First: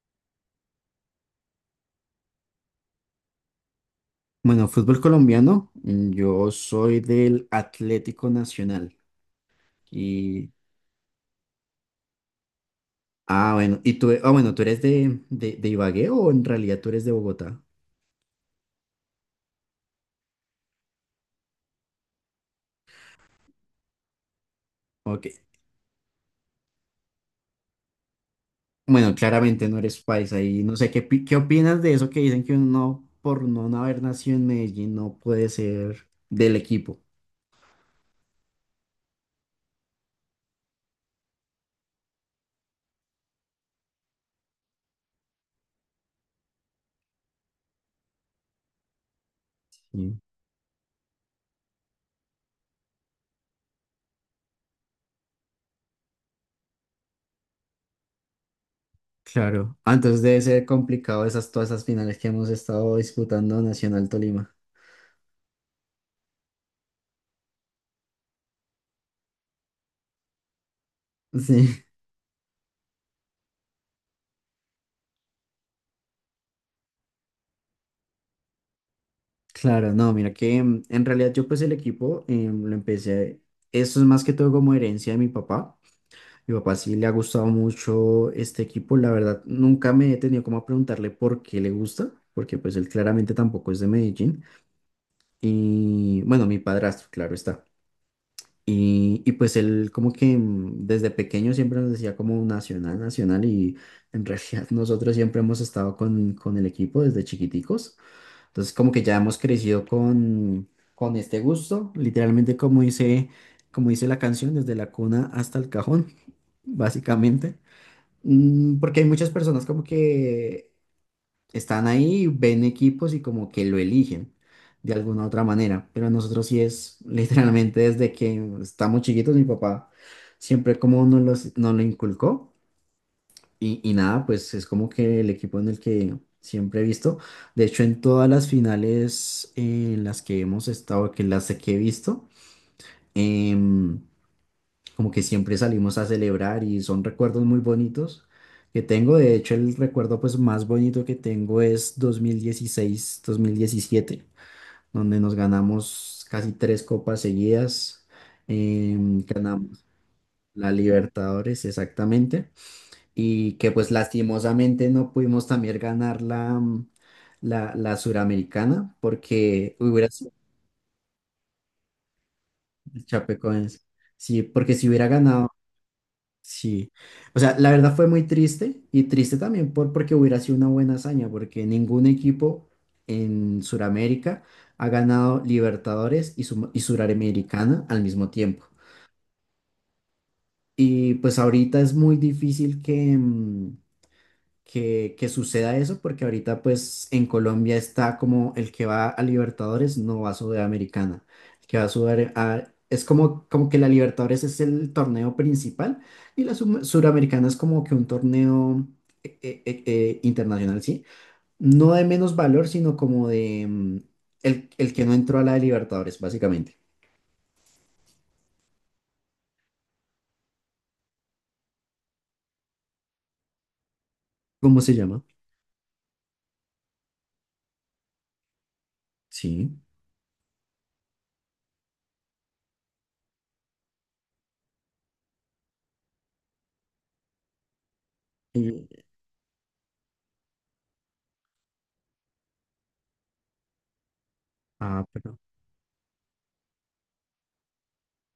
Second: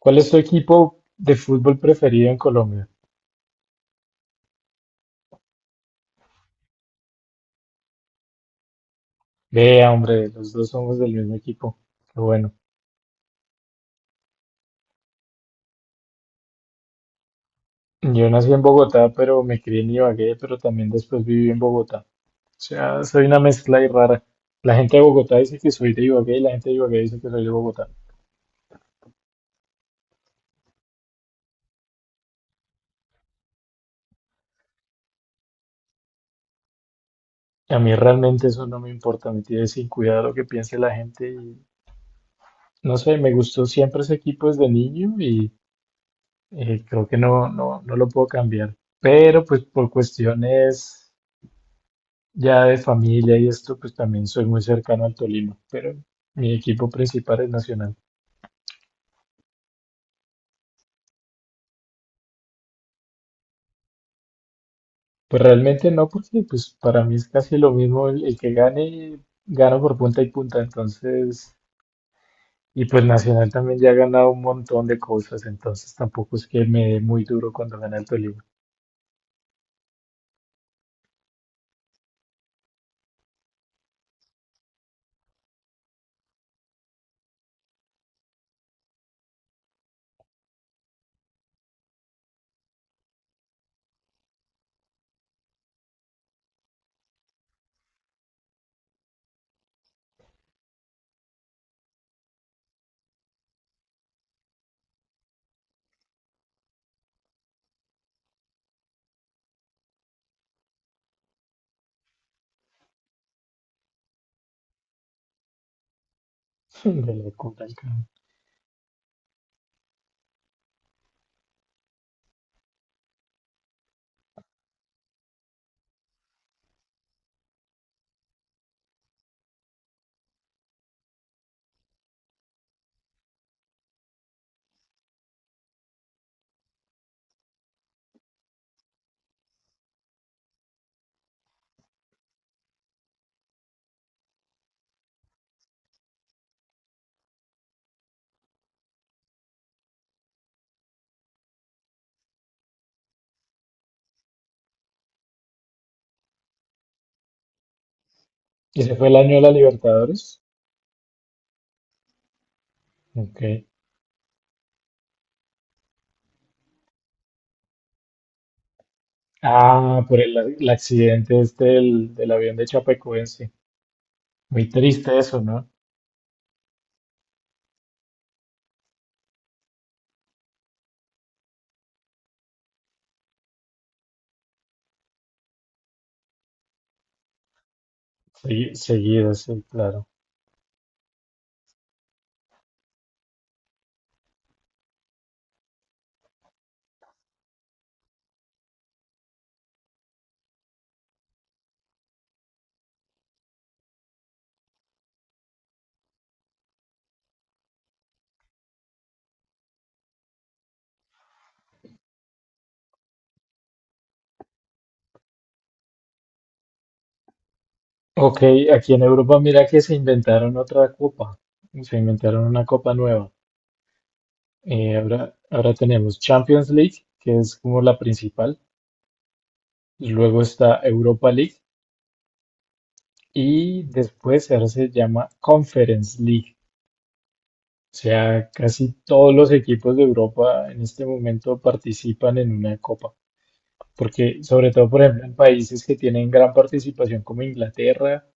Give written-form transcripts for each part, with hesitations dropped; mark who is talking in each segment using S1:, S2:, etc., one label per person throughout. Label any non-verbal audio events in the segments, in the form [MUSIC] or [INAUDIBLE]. S1: ¿Cuál es tu equipo de fútbol preferido en Colombia?
S2: Bueno, fútbol colombiano, yo soy del Atlético Nacional
S1: Vea, hombre,
S2: y
S1: los dos somos del mismo equipo. Qué bueno.
S2: bueno, y tú, bueno, ¿tú eres de, de Ibagué o en realidad tú eres de Bogotá?
S1: Yo nací en Bogotá, pero me crié en Ibagué, pero también después viví en Bogotá. O sea, soy una mezcla ahí rara. La gente de
S2: Ok.
S1: Bogotá dice que soy de Ibagué y la gente de Ibagué dice que soy de Bogotá.
S2: Bueno, claramente no eres paisa y no sé qué, qué opinas de eso que dicen que uno por no haber nacido en Medellín no puede ser del equipo.
S1: A mí realmente eso no me importa, me tiene sin cuidado lo que piense la gente y no sé, me gustó siempre ese equipo desde niño y creo que no lo puedo cambiar. Pero pues por
S2: Sí.
S1: cuestiones ya de familia y esto, pues también soy muy cercano al Tolima, pero mi equipo principal es Nacional.
S2: Claro. Entonces debe ser complicado esas todas esas finales que hemos estado disputando Nacional Tolima.
S1: Pues realmente no, porque pues para mí es casi lo mismo el que gane, gano por punta y punta,
S2: [LAUGHS]
S1: entonces,
S2: Sí.
S1: y pues Nacional también ya ha ganado un montón de cosas, entonces tampoco es que me dé muy duro cuando gana el Tolima.
S2: Claro, no, mira que en realidad yo pues el equipo lo empecé. Eso es más que todo como herencia de mi papá. Mi papá sí le ha gustado mucho este equipo, la verdad nunca me he tenido como a preguntarle por qué le gusta, porque pues él claramente tampoco es de Medellín. Y bueno, mi padrastro, claro está. Y pues él como que desde pequeño siempre nos decía como nacional, nacional y en realidad [LAUGHS] nosotros siempre hemos estado con, el equipo desde chiquiticos. Entonces, como que ya hemos crecido con, este gusto, literalmente como dice la canción, desde la cuna hasta el cajón, [LAUGHS]
S1: [LAUGHS] De la
S2: básicamente.
S1: Copa del Cabo.
S2: Porque hay muchas personas como que están ahí, ven equipos y como que lo eligen de alguna u otra manera, pero nosotros sí es [LAUGHS] literalmente desde que estamos chiquitos, mi papá siempre como nos lo inculcó. Y nada, pues es como que el equipo en el que siempre he visto. De hecho, en todas las finales en las que hemos estado, que las que he visto, em, como que siempre salimos a celebrar y son recuerdos muy bonitos que tengo. De hecho, el recuerdo pues más bonito que tengo es dos mil dieciséis mil diecisiete donde nos ganamos casi tres copas seguidas.
S1: Ese fue el
S2: em,
S1: año de la
S2: ganamos
S1: Libertadores.
S2: la Libertadores, exactamente,
S1: Ok.
S2: y que pues lastimosamente no pudimos también ganar la, la, Suramericana porque
S1: Ah,
S2: hubiera
S1: por
S2: sido
S1: el accidente este del avión de
S2: el
S1: Chapecoense.
S2: Chapecoense. Sí,
S1: Muy
S2: porque si hubiera
S1: triste eso,
S2: ganado,
S1: ¿no?
S2: sí. O sea, la verdad fue muy triste y triste también porque hubiera sido una buena hazaña, porque ningún equipo en Suramérica ha ganado Libertadores y Suramericana al mismo tiempo.
S1: Sí, seguido, sí, claro.
S2: Y pues ahorita es muy difícil que, que suceda eso, porque ahorita pues en Colombia está como el que va a Libertadores no va a Sudamericana, el que va a Sudamericana es como, que la Libertadores es el torneo principal y la Suramericana es como que un torneo internacional, ¿sí? No de menos valor, sino como de el, que no entró a la de Libertadores, básicamente.
S1: Ok, aquí en Europa mira que se inventaron otra copa, se inventaron una copa nueva.
S2: ¿Cómo se llama?
S1: Ahora tenemos Champions League, que es como la principal,
S2: Sí.
S1: luego está Europa League y después ahora se llama Conference League. O sea,
S2: Y-
S1: casi todos los equipos de Europa en este momento participan en una copa, porque sobre todo, por ejemplo, en
S2: pero
S1: países que tienen gran participación como Inglaterra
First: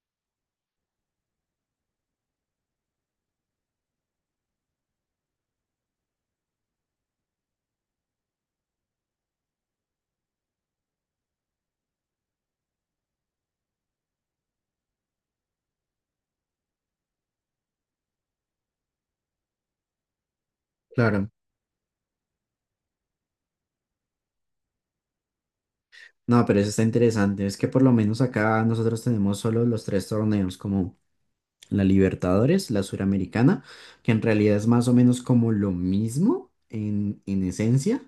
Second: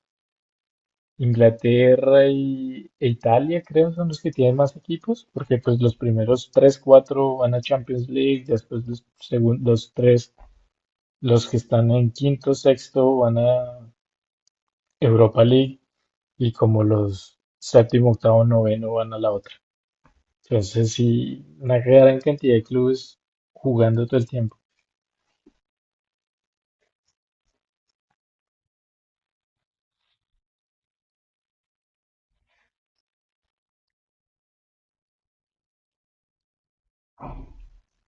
S1: Inglaterra e Italia creo son los que tienen más equipos, porque pues los primeros tres, cuatro van a Champions League, después los segundos tres, los que están en quinto, sexto van a Europa League y como los séptimo, octavo, noveno van a la otra. Entonces
S2: claro.
S1: sí, una gran cantidad de clubes jugando todo el tiempo.
S2: No, pero eso está interesante. Es que por lo menos acá nosotros tenemos solo los tres torneos, como la Libertadores, la Suramericana, que en realidad es más o menos como lo mismo en, esencia,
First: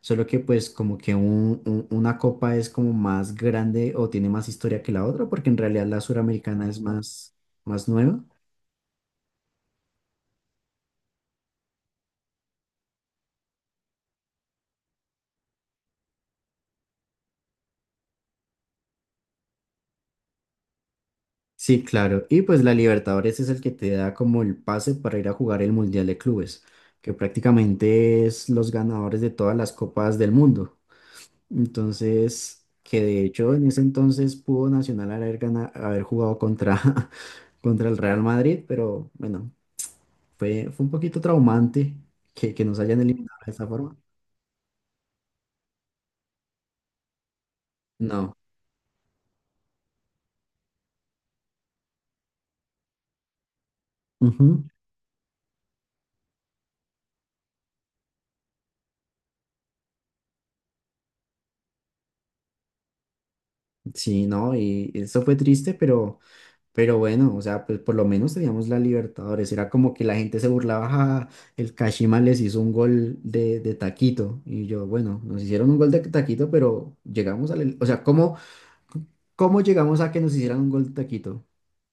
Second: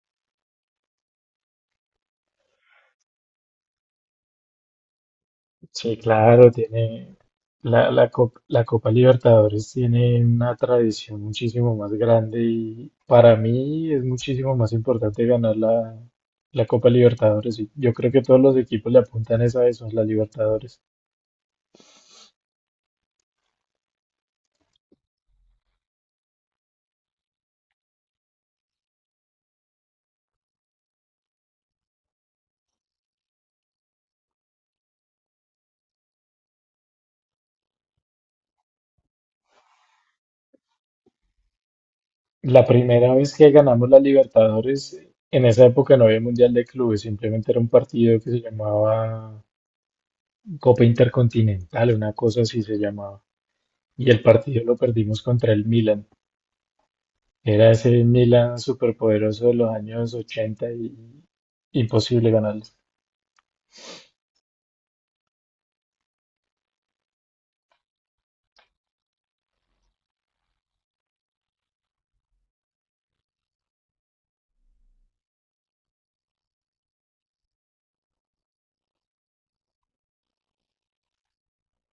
S2: solo que pues como que una copa es como más grande o tiene más historia que la otra, porque en realidad
S1: Sí,
S2: la
S1: claro,
S2: Suramericana es
S1: tiene
S2: más
S1: la, la,
S2: nueva.
S1: Cop- la Copa Libertadores tiene una tradición muchísimo más grande y para mí es muchísimo más importante ganar la Copa Libertadores. Y yo creo que todos los equipos le apuntan es a eso, a la Libertadores.
S2: Sí, claro. Y pues la Libertadores es el que te da como el pase para ir a jugar el Mundial de Clubes, que prácticamente es los ganadores de todas las copas del mundo. Entonces, que de hecho en ese entonces pudo Nacional haber jugado contra, [LAUGHS] contra el Real Madrid, pero bueno, fue un poquito traumante que
S1: La
S2: nos hayan
S1: primera vez
S2: eliminado
S1: que
S2: de esa
S1: ganamos la
S2: forma.
S1: Libertadores, en esa época no había Mundial de Clubes, simplemente era un partido que
S2: No.
S1: se llamaba Copa Intercontinental, una cosa así se llamaba. Y el partido
S2: Ujú.
S1: lo perdimos contra el Milan. Era ese Milan superpoderoso de los años 80 y imposible ganarles.
S2: Sí, no, y eso fue triste, pero, bueno, o sea, pues por lo menos teníamos la Libertadores. Era como que la gente se burlaba, "Ja, el Kashima les hizo un gol de, taquito". Y yo, bueno, nos hicieron un gol de taquito, pero llegamos al... O sea, ¿cómo? ¿Cómo llegamos a que nos hicieran un gol de taquito?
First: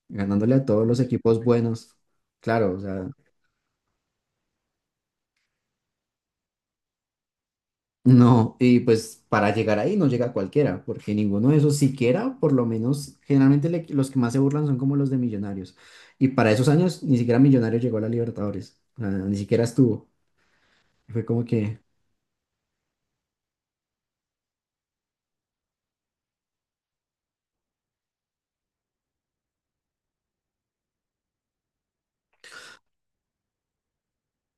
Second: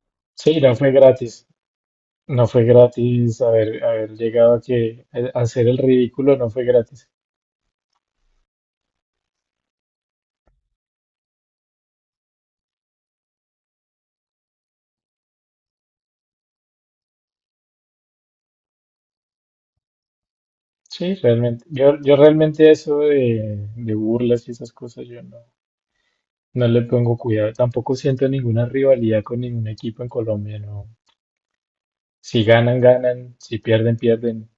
S2: Ganándole
S1: Sí,
S2: a
S1: no
S2: todos
S1: fue
S2: los equipos
S1: gratis.
S2: buenos.
S1: No fue
S2: Claro, o sea,
S1: gratis haber llegado a que a hacer el ridículo, no fue gratis.
S2: no. Y pues para llegar ahí no llega cualquiera, porque ninguno de esos siquiera, por lo menos, generalmente los que más se burlan son como los de Millonarios. Y para esos años ni siquiera Millonarios llegó a la Libertadores. O sea, ni siquiera estuvo.
S1: Sí,
S2: Fue como
S1: realmente.
S2: que,
S1: Yo realmente eso de burlas y esas cosas, yo no, no le pongo cuidado. Tampoco siento ninguna rivalidad con ningún equipo en Colombia, no. Si ganan, ganan. Si pierden, pierden.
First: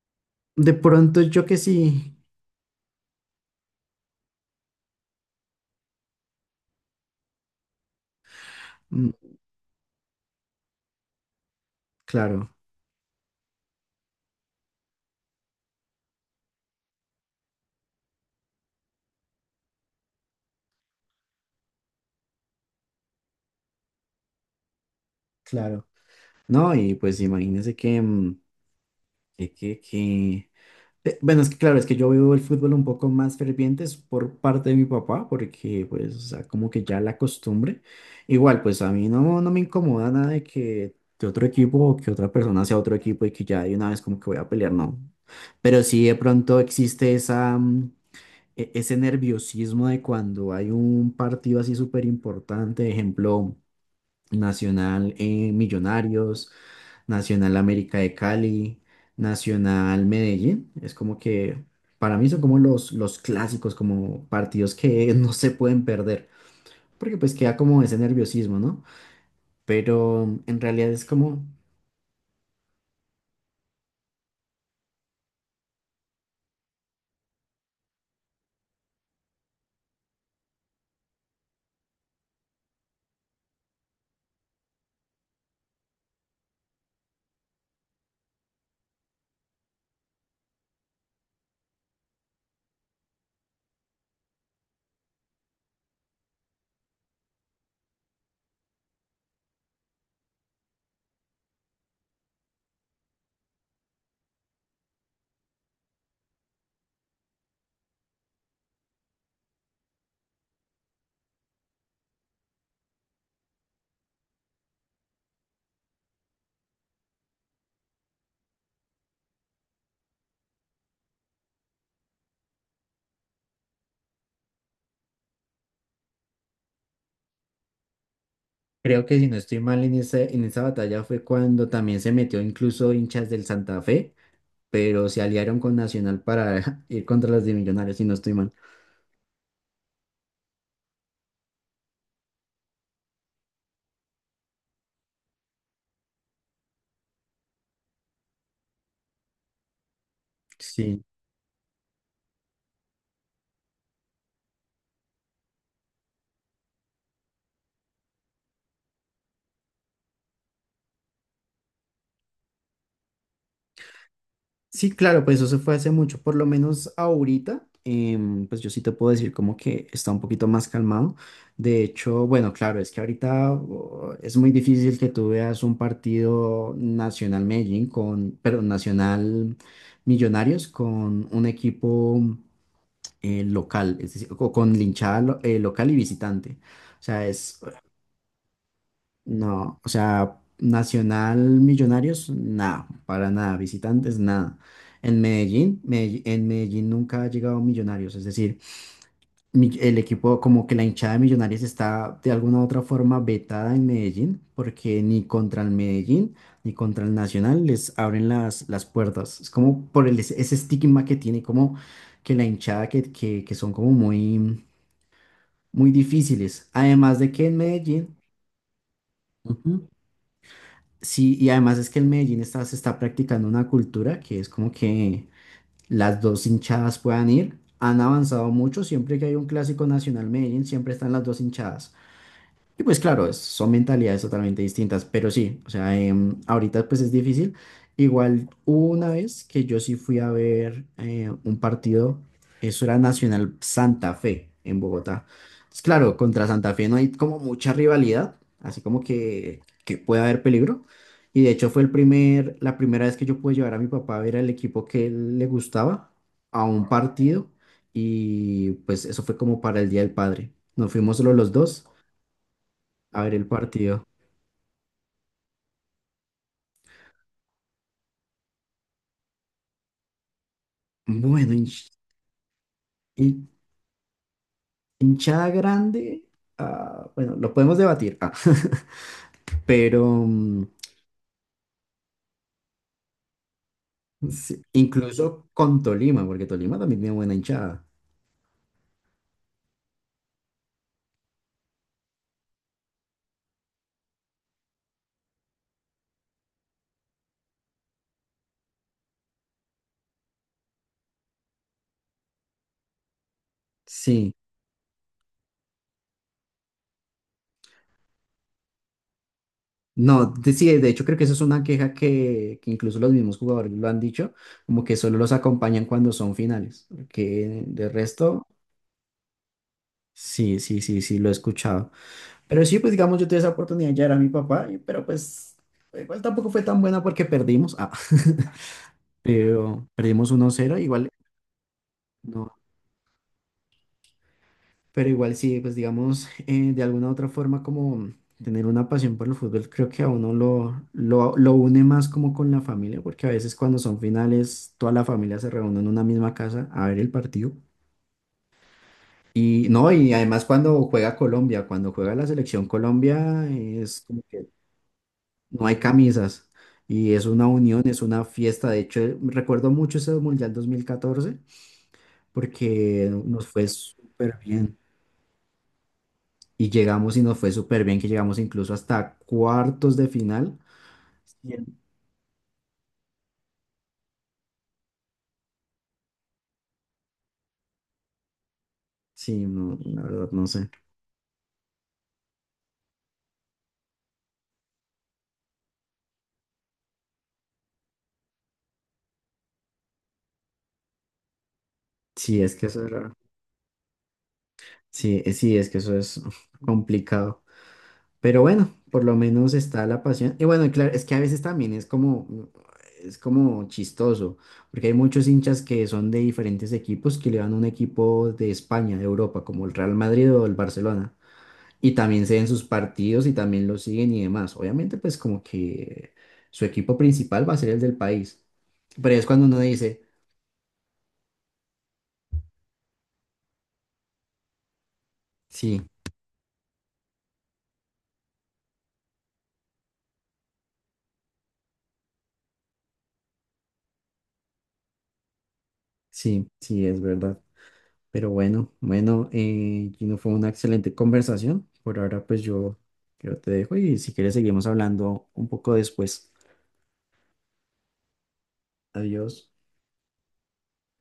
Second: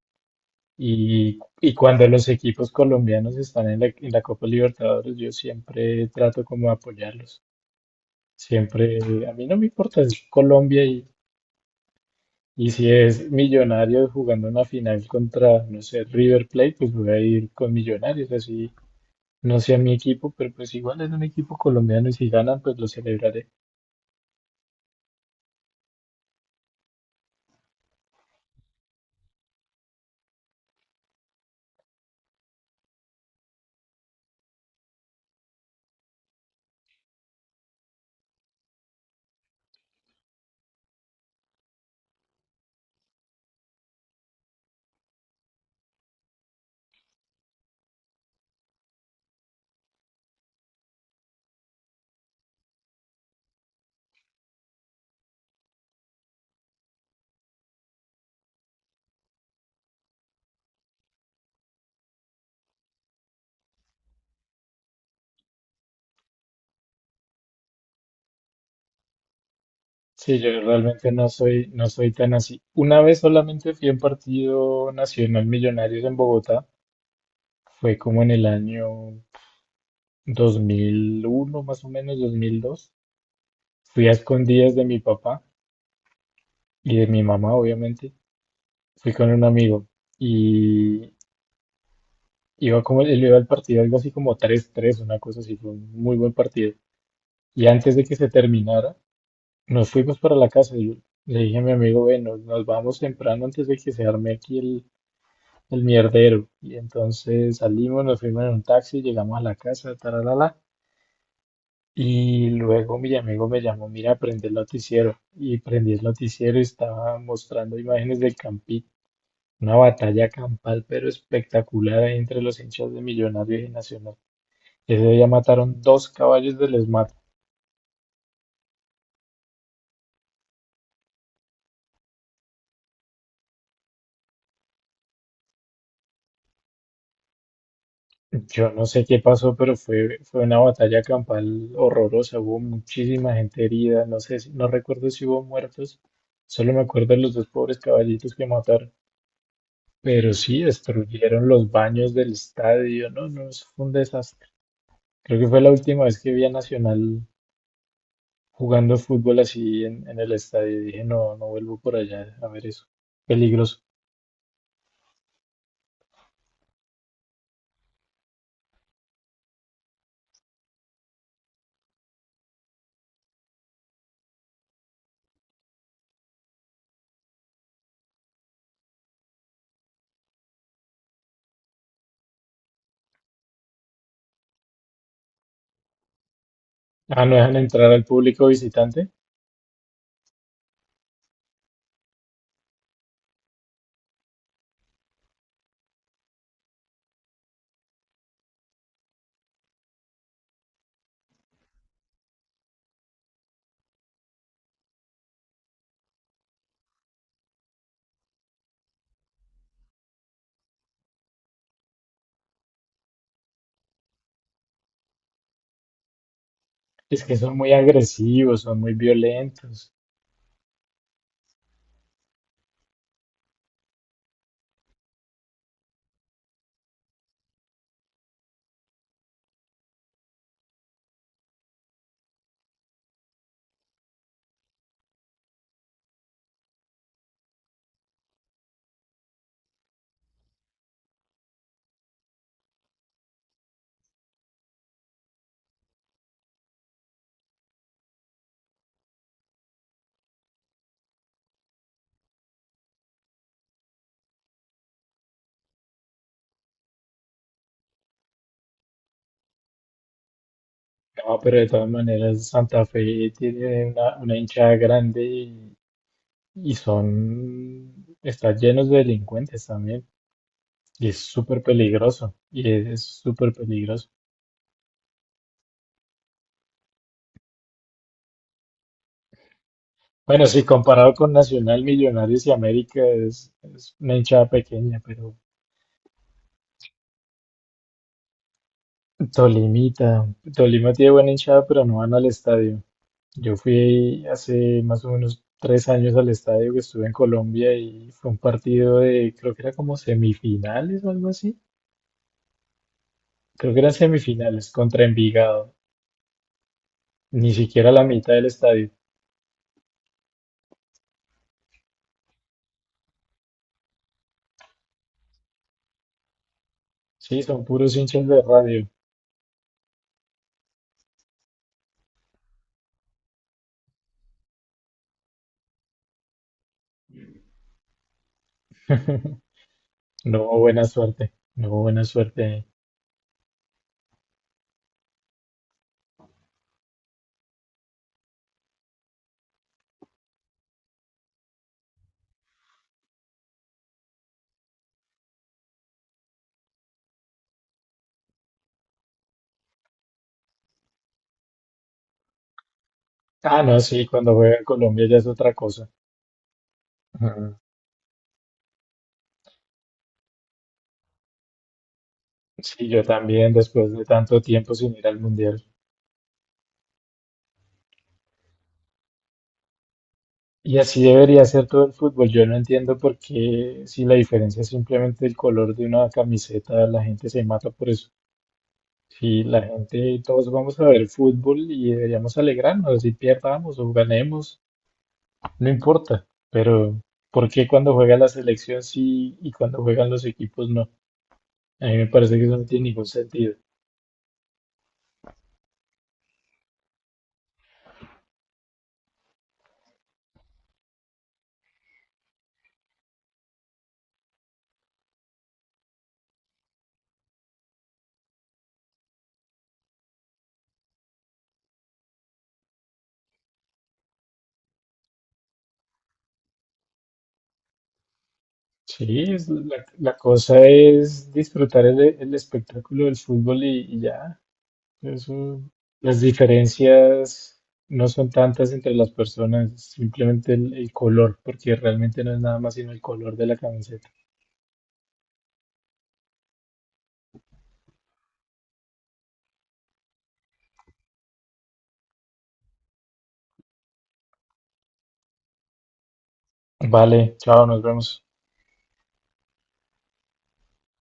S2: de pronto yo que
S1: Y cuando
S2: sí.
S1: los equipos colombianos están en en la Copa Libertadores, yo siempre trato como de apoyarlos. Siempre,
S2: Mm,
S1: a mí no me importa, si es Colombia
S2: claro,
S1: y si es Millonarios jugando una final contra, no sé, River Plate, pues voy a ir con Millonarios, así no sea mi equipo, pero pues igual es un equipo colombiano y si ganan, pues lo celebraré.
S2: claro. No, y pues imagínense que Bueno, es que claro, es que yo vivo el fútbol un poco más ferviente es por parte de mi papá, porque pues, o sea, como que ya la costumbre. Igual, pues a mí no me incomoda nada de que otro equipo o que otra persona sea otro equipo y que ya de una vez como que voy a pelear, no. Pero sí de pronto existe ese nerviosismo de cuando hay un partido así súper importante, ejemplo. Nacional, Millonarios, Nacional América de Cali, Nacional Medellín. Es como que para mí son como los clásicos, como partidos que [LAUGHS] no se pueden perder, porque pues queda como ese nerviosismo, ¿no? Pero
S1: Sí, yo
S2: en realidad es
S1: realmente
S2: como,
S1: no soy tan así. Una vez solamente fui a un partido nacional Millonarios en Bogotá, fue como en el año 2001, más o menos, 2002. Fui a escondidas de mi papá y de mi mamá, obviamente. Fui con un amigo y iba como, él iba al partido, algo así como tres tres, una cosa así, fue un muy buen partido. Y antes de que se terminara, nos fuimos para la casa. Y yo le dije a mi amigo, bueno, nos vamos temprano antes de que se arme aquí el mierdero. Y entonces salimos, nos fuimos en un taxi, llegamos a la casa, taralala. Y luego mi amigo me llamó, mira, prende el noticiero. Y prendí el noticiero y estaba mostrando imágenes del Campín, una batalla campal, pero espectacular ahí entre los hinchas de Millonarios y Nacional. Ese día mataron dos caballos del ESMAD.
S2: creo que si no estoy mal en esa batalla fue cuando también se metió incluso hinchas del Santa Fe, pero se aliaron con Nacional para [LAUGHS] ir contra las de Millonarios, si no estoy mal.
S1: Yo no sé qué pasó, pero fue una batalla campal horrorosa. Hubo muchísima gente herida, no sé, no recuerdo si hubo muertos. Solo me acuerdo de los dos pobres caballitos que mataron. Pero sí,
S2: Sí.
S1: destruyeron los baños del estadio. No, no, eso fue un desastre. Creo que fue la última vez que vi a Nacional jugando fútbol así en el estadio. Dije, no, no vuelvo por allá a ver eso. Peligroso.
S2: Sí, claro, pues eso se fue hace mucho, por lo menos ahorita, pues yo sí te puedo decir como que está un poquito más calmado. De hecho, bueno, claro, es que ahorita oh, es muy difícil que tú veas un partido Nacional Medellín con, perdón, Nacional Millonarios con un equipo local, es decir, con linchada local y visitante. O
S1: Ah,
S2: sea,
S1: no dejan
S2: es
S1: entrar al público visitante.
S2: no, o sea, Nacional Millonarios, nada, para nada, visitantes, nada. En Medellín nunca ha llegado Millonarios, es decir, el equipo, como que la hinchada de Millonarios está de alguna u otra forma vetada en Medellín, porque ni contra el Medellín ni contra el Nacional les abren las puertas. Es como por el, ese ese estigma que tiene, como que la hinchada que son como muy muy difíciles. Además
S1: Es
S2: de
S1: que
S2: que en
S1: son muy
S2: Medellín...
S1: agresivos, son muy violentos.
S2: Sí, y además es que en Medellín se está practicando una cultura que es como que las dos hinchadas puedan ir. Han avanzado mucho, siempre que hay un clásico nacional Medellín, siempre están las dos hinchadas. Y pues claro, son mentalidades totalmente distintas, pero sí, o sea, ahorita pues es difícil. Igual hubo una vez que yo sí fui a ver un partido, eso era Nacional Santa Fe en Bogotá. Entonces, claro, contra Santa Fe no hay como mucha rivalidad, así como que puede haber peligro. Y de hecho fue el primer, la primera vez que yo pude llevar a mi papá a ver al equipo que él le gustaba a un partido y pues eso fue como para el Día del Padre. Nos fuimos solo
S1: No,
S2: los
S1: pero de
S2: dos
S1: todas maneras, Santa
S2: a
S1: Fe
S2: ver el
S1: tiene
S2: partido.
S1: una hinchada grande y son, están llenos de delincuentes también. Y es
S2: Bueno,
S1: súper peligroso. Y es
S2: hin-
S1: súper peligroso.
S2: hinchada grande, bueno, lo podemos debatir, [LAUGHS] pero
S1: Bueno, sí, comparado con Nacional, Millonarios y América es una hinchada
S2: sí,
S1: pequeña, pero
S2: incluso con Tolima, porque Tolima también tiene buena hinchada.
S1: Tolimita, Tolima tiene buena hinchada, pero no van al estadio. Yo fui hace más o menos tres años al estadio que estuve en Colombia y fue un partido de, creo que era como semifinales o algo así. Creo que eran
S2: Sí,
S1: semifinales contra Envigado, ni siquiera la mitad del estadio.
S2: no, sí, de hecho creo que eso es una queja que incluso los mismos jugadores lo han dicho, como que solo los acompañan cuando son finales,
S1: Sí, son
S2: que de
S1: puros hinchas de
S2: resto,
S1: radio.
S2: sí, sí, sí, sí, lo he escuchado. Pero sí, pues digamos, yo tuve esa oportunidad, ya era mi papá, pero pues igual tampoco fue tan buena porque perdimos. Ah. [LAUGHS] Pero
S1: [LAUGHS]
S2: perdimos
S1: No
S2: uno
S1: hubo
S2: cero
S1: buena
S2: igual,
S1: suerte, no hubo buena
S2: no,
S1: suerte.
S2: pero igual sí, pues digamos, de alguna u otra forma como tener una pasión por el fútbol, creo que a uno lo une más como con la familia, porque a veces cuando son finales, toda la familia se reúne en una misma casa a ver el partido. Y no, y además cuando juega Colombia, cuando juega la selección Colombia,
S1: Ah, no,
S2: es
S1: sí,
S2: como
S1: cuando
S2: que
S1: juega en Colombia ya es otra
S2: no hay
S1: cosa.
S2: camisas y es una
S1: Ujú.
S2: unión, es una fiesta. De hecho, recuerdo mucho ese Mundial 2014
S1: Sí, yo
S2: porque nos
S1: también,
S2: fue
S1: después de
S2: súper
S1: tanto tiempo
S2: bien.
S1: sin ir al mundial.
S2: Y llegamos y nos fue súper bien, que llegamos incluso hasta cuartos de final.
S1: Y así debería
S2: Y
S1: ser
S2: en-
S1: todo el fútbol. Yo no entiendo por qué, si la diferencia es simplemente el color de una camiseta, la gente se mata por eso.
S2: Sí,
S1: Si la
S2: no, la
S1: gente,
S2: verdad no
S1: todos
S2: sé.
S1: vamos a ver fútbol y deberíamos alegrarnos, si pierdamos o ganemos, no importa. Pero, ¿por qué cuando juega la selección sí y cuando juegan los equipos no? A mí me parece
S2: Sí,
S1: que
S2: es
S1: eso no
S2: que
S1: tiene
S2: eso
S1: ningún
S2: era,
S1: sentido.
S2: sí, sí, es que eso es [LAUGHS] complicado. Pero bueno, por lo menos está la pasión. Y bueno, y claro, es que a veces también es como, es como chistoso, porque hay muchos hinchas que son de diferentes equipos que le van a un equipo de España, de Europa, como el Real Madrid o el Barcelona. Y también se ven sus partidos y también lo siguen y demás. Obviamente, pues como que su equipo principal va a ser el del país. Pero
S1: Sí,
S2: es cuando
S1: es
S2: uno dice,
S1: la cosa es disfrutar el espectáculo del fútbol y ya. Eso,
S2: sí,
S1: las diferencias no son tantas entre las personas, es simplemente el color, porque realmente no es nada más sino el color de la camiseta.
S2: sí, sí, es verdad. Pero bueno, bueno, Gino, fue una excelente conversación. Por ahora, pues yo te dejo y si quieres seguimos hablando un poco después.
S1: Vale, chao, nos vemos.
S2: Adiós.